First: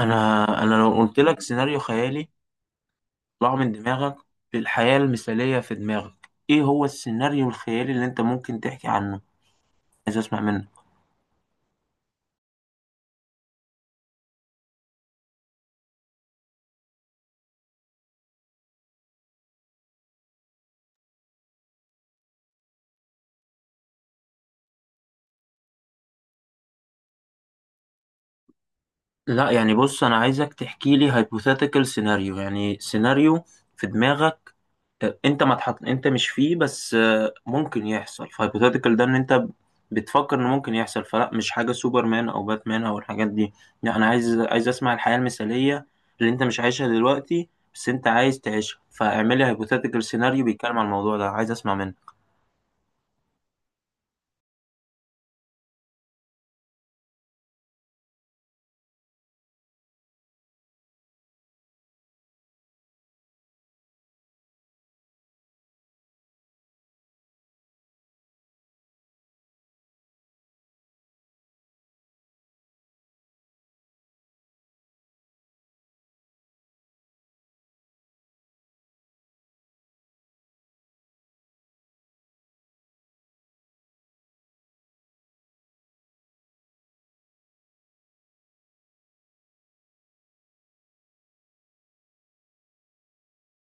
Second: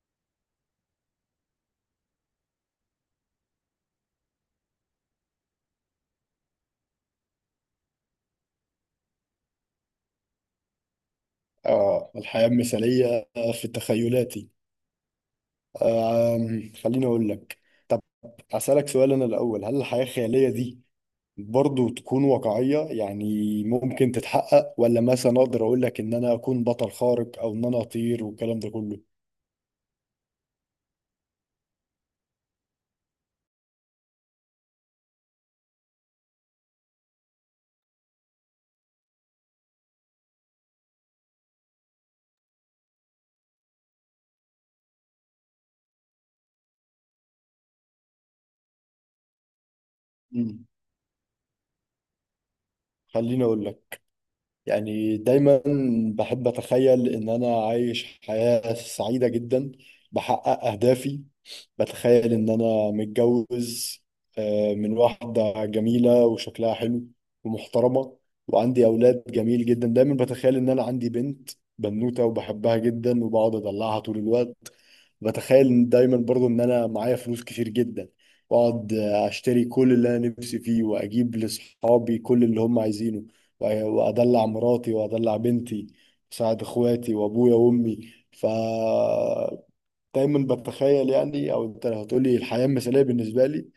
انا انا لو قلت لك سيناريو خيالي، طلع من دماغك. في الحياة المثالية في دماغك، ايه هو السيناريو الخيالي اللي انت ممكن تحكي عنه؟ عايز اسمع منك. اه، الحياة المثالية في تخيلاتي. خليني أقول لك. طب أسألك سؤال أنا الأول، هل الحياة الخيالية دي برضو تكون واقعية؟ يعني ممكن تتحقق، ولا مثلا أقدر أقول لك إن أنا أكون بطل خارق أو إن أنا أطير والكلام ده كله؟ لا، يعني بص، انا عايزك تحكي لي هايبوثيتيكال سيناريو، يعني سيناريو في دماغك انت ما تحط، انت مش فيه، بس ممكن يحصل. فهيبوثيتيكال ده ان انت بتفكر ان ممكن يحصل، فلا مش حاجه سوبرمان او باتمان او الحاجات دي. لا، انا عايز اسمع الحياه المثاليه اللي انت مش عايشها دلوقتي، بس انت عايز تعيشها. فاعملي هايبوثيتيكال سيناريو مم. بيتكلم عن الموضوع ده، عايز اسمع منك. خليني أقول لك، يعني دايما بحب أتخيل إن أنا عايش حياة سعيدة جدا، بحقق أهدافي. بتخيل إن أنا متجوز من واحدة جميلة وشكلها حلو ومحترمة، وعندي أولاد جميل جدا. دايما بتخيل إن أنا عندي بنت، بنوتة، وبحبها جدا وبقعد أدلعها طول الوقت. بتخيل إن دايما برضو ان انا معايا فلوس كتير جدا، واقعد اشتري كل اللي انا نفسي فيه واجيب لاصحابي كل اللي هم عايزينه، وادلع مراتي وادلع بنتي واساعد اخواتي وابويا وامي. ف دايما بتخيل، يعني او انت لو هتقولي الحياة المثالية بالنسبة لي،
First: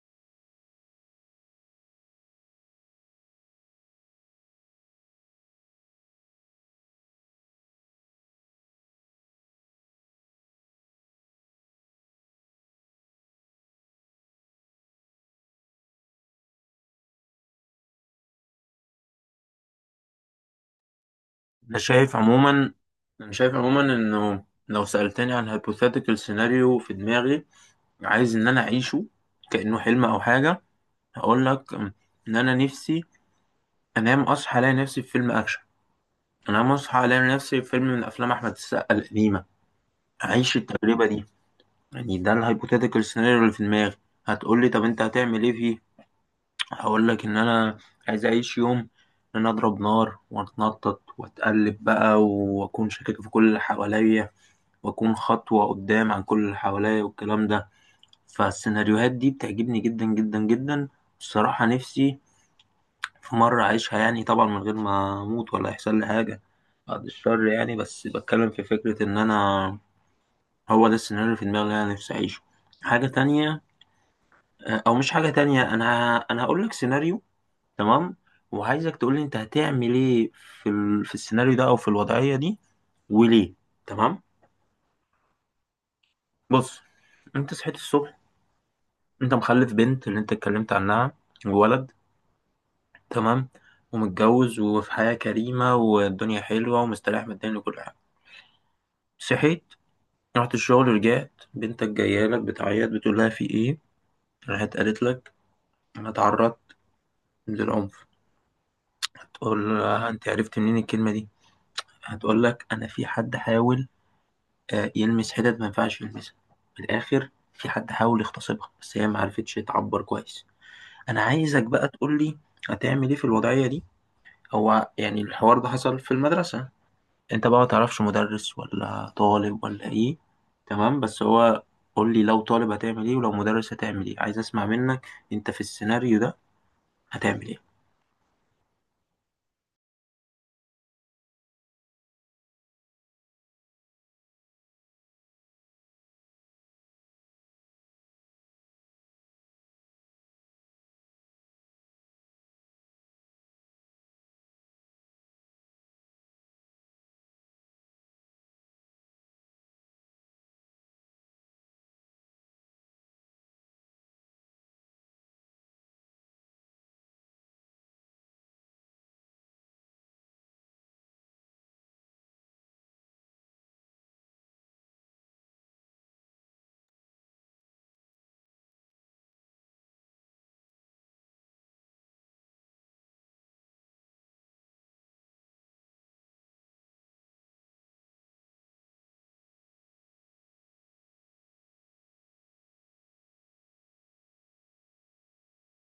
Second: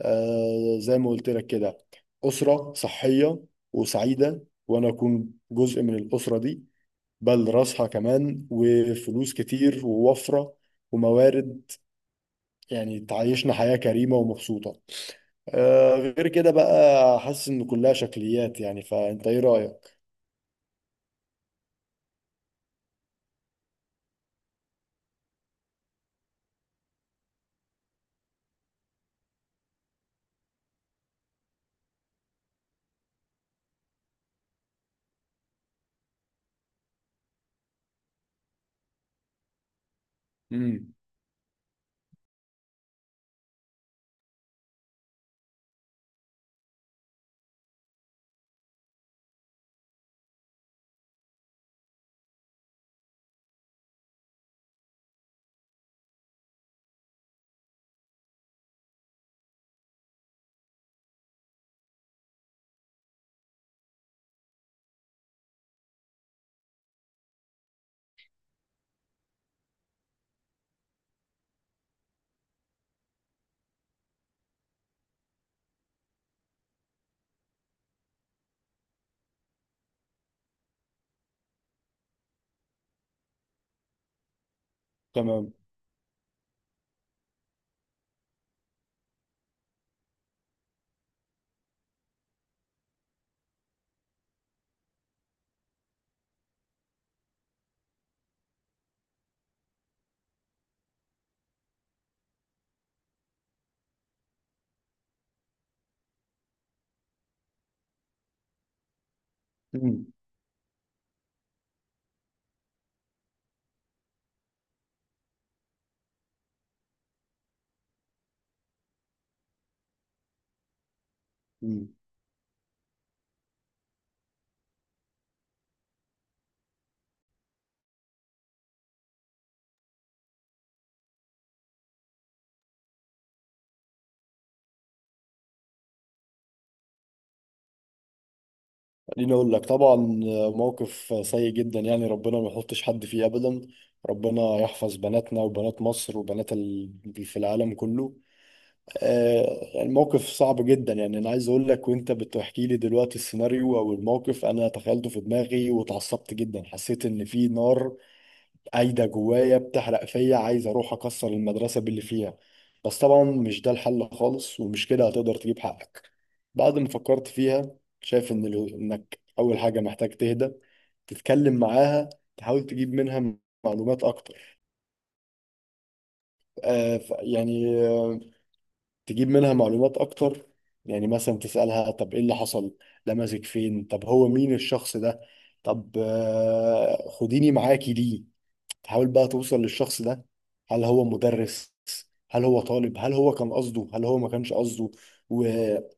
آه زي ما قلت لك كده، أسرة صحية وسعيدة وانا اكون جزء من الأسرة دي، بل راسها كمان، وفلوس كتير ووفرة وموارد، يعني تعيشنا حياة كريمة ومبسوطة. آه غير كده بقى حاسس ان كلها شكليات. يعني فانت ايه رأيك؟ انا شايف عموما انا شايف عموما انه لو سالتني عن هايبوثيتيكال سيناريو في دماغي عايز ان انا اعيشه كانه حلم او حاجه، هقول لك ان انا نفسي انام اصحى الاقي نفسي في فيلم اكشن. انا مصحى الاقي نفسي في فيلم من افلام احمد السقا القديمه، اعيش امم. التجربه دي. يعني ده الهايبوثيتيكال سيناريو اللي في دماغي. هتقول لي طب انت هتعمل ايه فيه؟ هقول لك ان انا عايز اعيش يوم ان انا اضرب نار واتنطط واتقلب بقى، واكون شاكك في كل اللي حواليا، واكون خطوه قدام عن كل اللي حواليا والكلام ده. فالسيناريوهات دي بتعجبني جدا جدا جدا. الصراحه نفسي في مرة أعيشها، يعني طبعا من غير ما أموت ولا يحصل لي حاجة، بعد الشر، يعني بس بتكلم في فكرة إن أنا هو ده السيناريو اللي في دماغي اللي أنا نفسي أعيشه. حاجة تانية، أو مش حاجة تانية، أنا هقول لك سيناريو. تمام؟ وعايزك تقول لي أنت هتعمل إيه في في السيناريو ده أو في الوضعية دي، وليه. تمام. تمام. بص، أنت صحيت الصبح، أنت مخلف بنت اللي أنت اتكلمت عنها وولد. تمام؟ ومتجوز وفي حياة كريمة والدنيا حلوة ومستريح ماديا وكل حاجة. صحيت، رحت الشغل ورجعت، بنتك جايه لك بتعيط، بتقول لها في ايه؟ راحت قالت لك انا اتعرضت للعنف. هتقول امم. لها انت عرفت منين الكلمه دي؟ هتقول لك انا في حد حاول، يلمس حتت ما ينفعش يلمسها، من الاخر في حد حاول يغتصبها، بس هي ما عرفتش تعبر كويس. انا عايزك بقى امم. تقول لي هتعمل ايه في الوضعيه دي. هو يعني الحوار ده حصل في المدرسه، انت بقى ما تعرفش مدرس ولا طالب ولا ايه. تمام، بس هو قول لي لو طالب هتعمل ايه ولو مدرس هتعمل ايه. عايز اسمع منك، انت في السيناريو ده هتعمل ايه؟ خليني اقول لك، طبعا موقف سيء جدا، يعني ربنا ما يحطش حد فيه ابدا، ربنا يحفظ بناتنا وبنات مصر وبنات في العالم كله. آه الموقف صعب جدا، يعني انا عايز اقول لك، وانت بتحكي لي دلوقتي السيناريو او الموقف، انا تخيلته في دماغي واتعصبت جدا، حسيت ان في نار قايدة جوايا بتحرق فيا، عايز أروح أكسر المدرسة باللي فيها. بس طبعا مش ده الحل خالص، ومش كده هتقدر تجيب حقك. بعد ما فكرت فيها شايف إن إنك أول حاجة محتاج تهدى، تتكلم معاها، تحاول تجيب منها معلومات أكتر. آه ف- يعني آه، تجيب منها معلومات أكتر، يعني مثلا تسألها طب إيه اللي حصل، لمسك فين، طب هو مين الشخص ده، طب خديني معاكي ليه. تحاول بقى توصل للشخص ده، هل هو مدرس، هل هو طالب، هل هو كان قصده هل هو ما كانش قصده. واللي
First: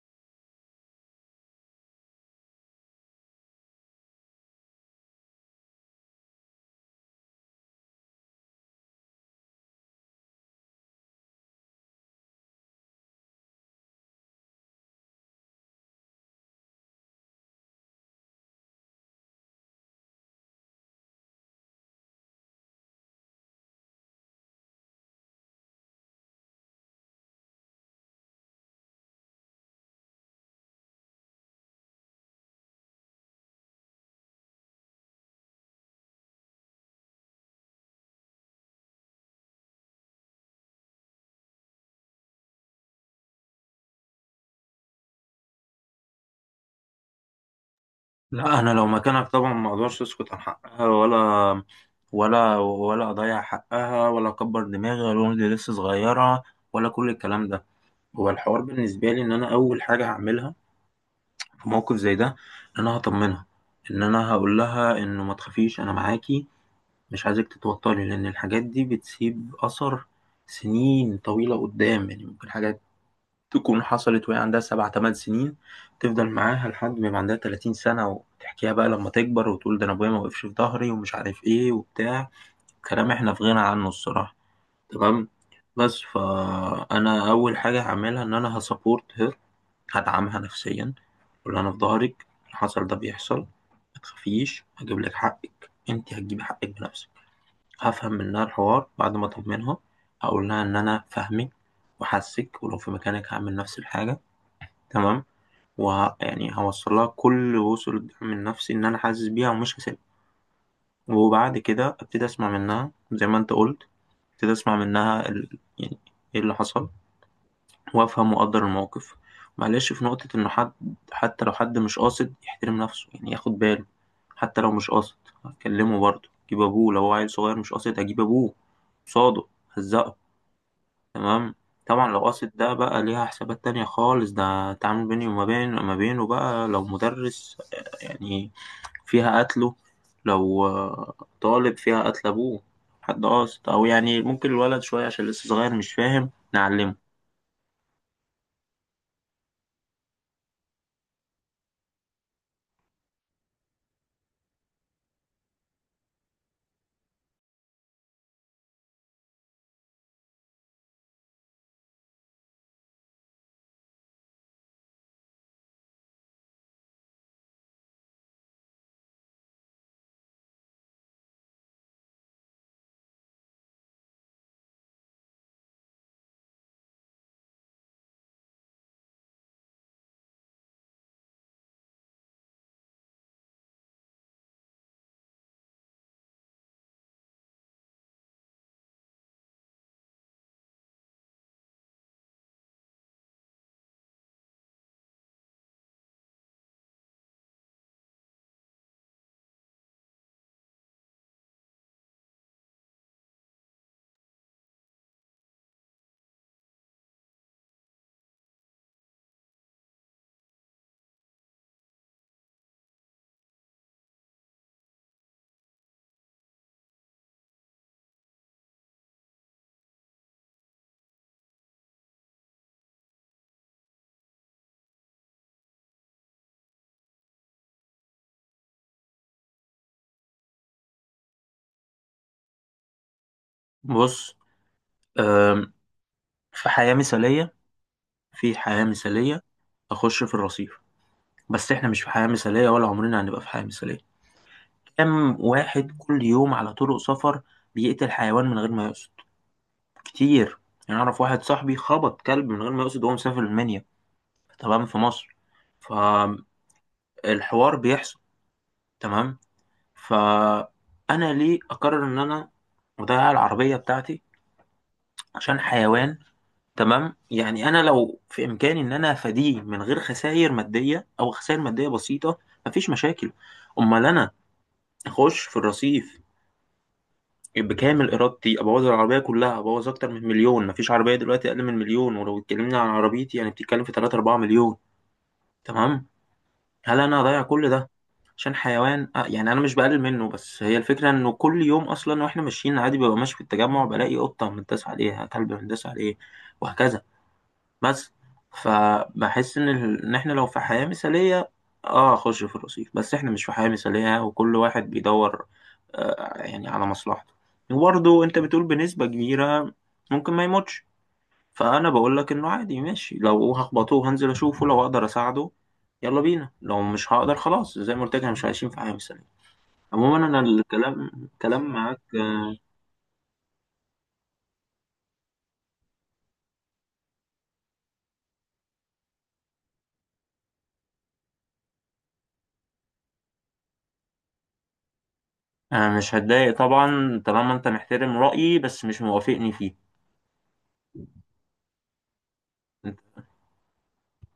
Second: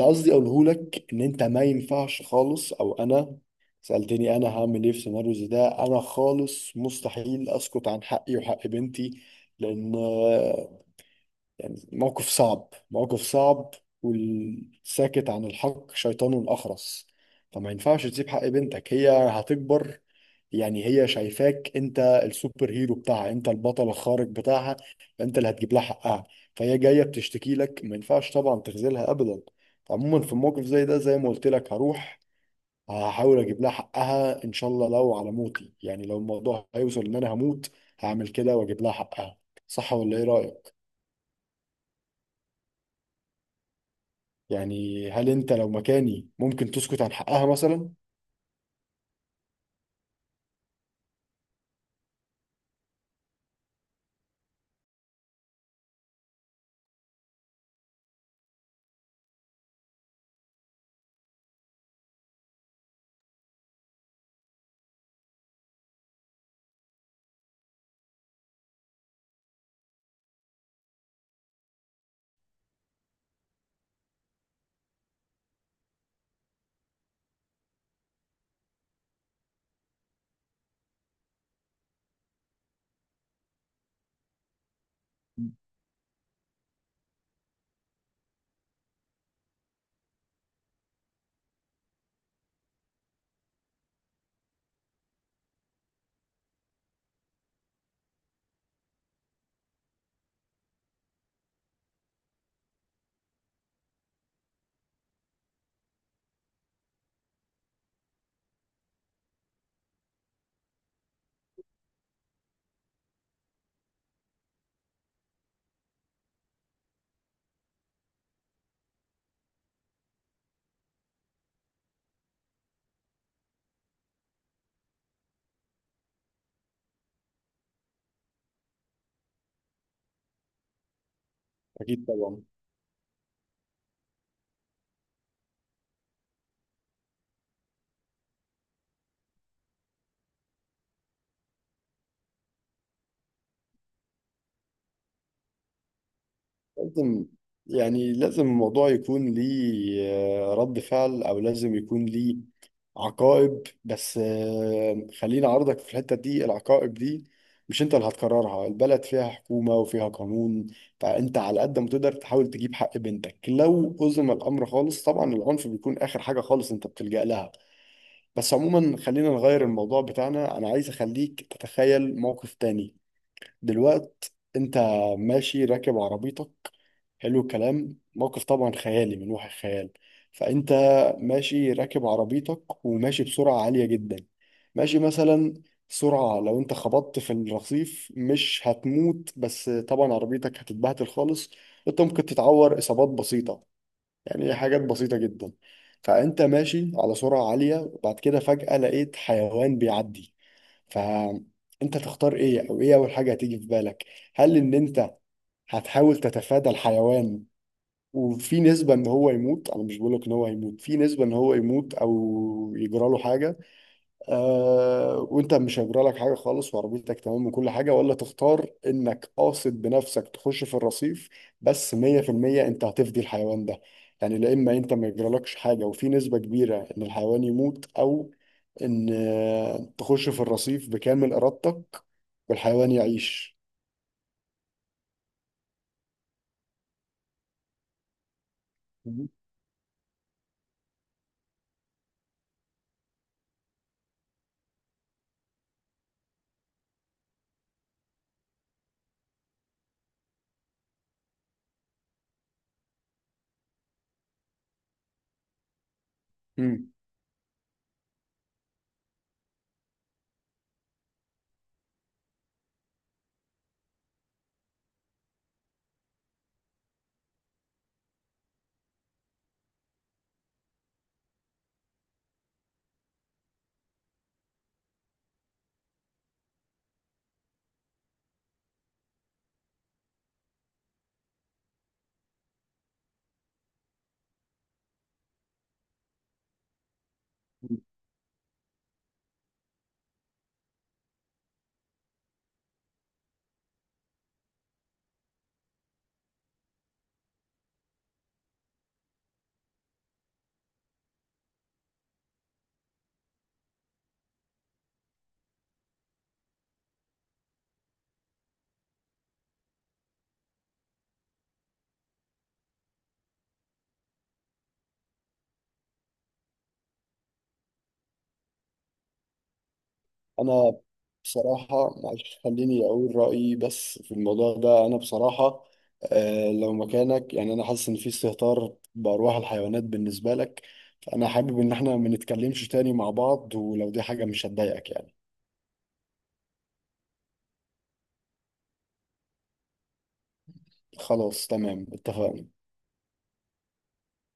قصدي اقوله لك ان انت ما ينفعش خالص، او انا سألتني انا هعمل ايه في سيناريو زي ده، انا خالص مستحيل اسكت عن حقي وحق بنتي، لان يعني موقف صعب، موقف صعب، والساكت عن الحق شيطان أخرس. فما ينفعش تسيب حق بنتك، هي هتكبر، يعني هي شايفاك انت السوبر هيرو بتاعها، انت البطل الخارق بتاعها، انت اللي هتجيب لها حقها، فهي جاية بتشتكي لك ما ينفعش طبعا تخذلها ابدا. عموما في موقف زي ده زي ما قلت لك، هروح هحاول اجيب لها حقها ان شاء الله، لو على موتي، يعني لو الموضوع هيوصل ان انا هموت هعمل كده واجيب لها حقها. صح ولا ايه رأيك؟ يعني هل انت لو مكاني ممكن تسكت عن حقها مثلا؟ لا، انا لو مكانك طبعا ما اقدرش اسكت عن حقها، ولا اضيع حقها، ولا اكبر دماغي، ولا اقول دي لسه صغيره، ولا كل الكلام ده. هو الحوار بالنسبه لي ان انا اول حاجه هعملها في موقف زي ده ان انا هطمنها، ان انا هقول لها انه ما تخافيش انا معاكي، مش عايزك تتوتري، لأن الحاجات دي بتسيب أثر سنين طويلة قدام. يعني ممكن حاجات تكون حصلت وهي عندها سبع تمن سنين، تفضل معاها لحد ما يبقى عندها تلاتين سنة، وتحكيها بقى لما تكبر وتقول ده أنا أبويا ما وقفش في ظهري ومش عارف إيه وبتاع. كلام إحنا في غنى عنه الصراحة. تمام؟ بس فأنا أول حاجة هعملها إن أنا هسبورت هير، هدعمها نفسيا، أقول لها أنا في ظهرك، اللي حصل ده بيحصل، متخافيش هجيب لك حقك، أنت هتجيبي حقك بنفسك. هفهم منها الحوار بعد ما أطمنها، هقول لها إن أنا فاهمك وحاسك، ولو في مكانك هعمل نفس الحاجة. تمام؟ يعني هوصل لها كل وصول الدعم النفسي، إن أنا حاسس بيها ومش هسيبها. وبعد كده أبتدي أسمع منها زي ما أنت قلت، أبتدي أسمع منها يعني إيه اللي حصل، وافهم واقدر الموقف. معلش في نقطة انه حد، حتى لو حد مش قاصد يحترم نفسه يعني ياخد باله. حتى لو مش قاصد هتكلمه برضه، جيب ابوه لو هو عيل صغير مش قاصد هجيب ابوه قصاده، هزقه. تمام. اكيد طبعا لو طبعا. قاصد ده بقى ليها حسابات تانية خالص، ده تعامل بيني وما بين ما بينه بقى. لو مدرس يعني فيها قتله، لو طالب فيها قتل ابوه حد قاصد. او يعني ممكن الولد شوية عشان لسه صغير مش فاهم، نعلمه. لازم يعني لازم الموضوع يكون ليه رد فعل، او لازم يكون ليه عقائب. بس خليني اعرضك في الحتة دي، العقائب دي مش انت اللي هتقررها، البلد فيها حكومة وفيها قانون، فانت على قد ما تقدر تحاول تجيب حق بنتك، لو أزم الامر خالص طبعا العنف بيكون اخر حاجة خالص انت بتلجأ لها. بس عموما خلينا نغير الموضوع بتاعنا، انا عايز اخليك تتخيل موقف تاني. دلوقت انت ماشي راكب عربيتك، حلو الكلام، موقف طبعا خيالي من وحي الخيال. فانت ماشي راكب عربيتك وماشي بسرعة عالية جدا، ماشي مثلا سرعة لو انت خبطت في الرصيف مش هتموت، بس طبعا عربيتك هتتبهدل خالص، انت ممكن تتعور اصابات بسيطة، يعني هي حاجات بسيطة جدا. فأنت ماشي على سرعة عالية، وبعد كده فجأة لقيت حيوان بيعدي، فأنت تختار إيه، أو إيه أول حاجة هتيجي في بالك؟ هل إن أنت هتحاول تتفادى الحيوان وفي نسبة إن هو يموت، أنا مش بقولك إن هو هيموت، في نسبة إن هو يموت أو يجرى له حاجة وانت مش هيجرى لك حاجه خالص وعربيتك تمام وكل حاجه، ولا تختار انك قاصد بنفسك تخش في الرصيف، بس 100% انت هتفدي الحيوان ده؟ يعني لا اما انت ما يجرالكش حاجه وفي نسبه كبيره ان الحيوان يموت، او ان تخش في الرصيف بكامل ارادتك والحيوان يعيش. بص، في حياة مثالية، في حياة مثالية أخش في الرصيف. بس إحنا مش في حياة مثالية ولا عمرنا هنبقى في حياة مثالية. كم واحد كل يوم على طرق سفر بيقتل حيوان من غير ما يقصد؟ كتير. يعني أعرف واحد صاحبي خبط كلب من غير ما يقصد وهو مسافر المنيا. تمام، في مصر، فالحوار مم. بيحصل. تمام. فأنا ليه أقرر إن أنا أضيع العربية بتاعتي عشان حيوان؟ تمام، يعني انا لو في امكاني ان انا افاديه من غير خسائر ماديه او خسائر ماديه بسيطه، مفيش مشاكل. امال انا اخش في الرصيف بكامل ارادتي، ابوظ العربيه كلها، ابوظ اكتر من مليون. مفيش عربيه دلوقتي اقل من مليون، ولو اتكلمنا عن عربيتي يعني بتتكلم في 3 4 مليون. تمام؟ هل انا هضيع كل ده عشان حيوان؟ آه يعني انا مش بقلل منه، بس هي الفكره انه كل يوم اصلا. واحنا ماشيين عادي ببقى ماشي في التجمع، بلاقي قطه مندسه عليها، كلب مندس عليه، وهكذا. بس فبحس ان ان احنا لو في حياة مثالية اه اخش في الرصيف، بس احنا مش في حياة مثالية وكل واحد بيدور آه يعني على مصلحته. وبرضه انت بتقول بنسبة كبيرة ممكن ما يموتش، فانا بقول لك انه عادي، ماشي لو هخبطوه هنزل اشوفه، لو اقدر اساعده يلا بينا، لو مش هقدر خلاص زي ما قلت لك احنا مش عايشين في حياة مثالية. عموما انا أنا الكلام كلام بصراحة معاك. معلش خليني أقول رأيي بس في الموضوع ده. أنا بصراحة آه لو مكانك، يعني أنا حاسس إن في استهتار بأرواح الحيوانات بالنسبة لك، فأنا حابب إن إحنا ما نتكلمش تاني مع بعض، ولو دي حاجة مش هتضايقك يعني. مش هتضايق طبعا طالما انت محترم رأيي بس مش موافقني فيه. خلاص تمام اتفقنا.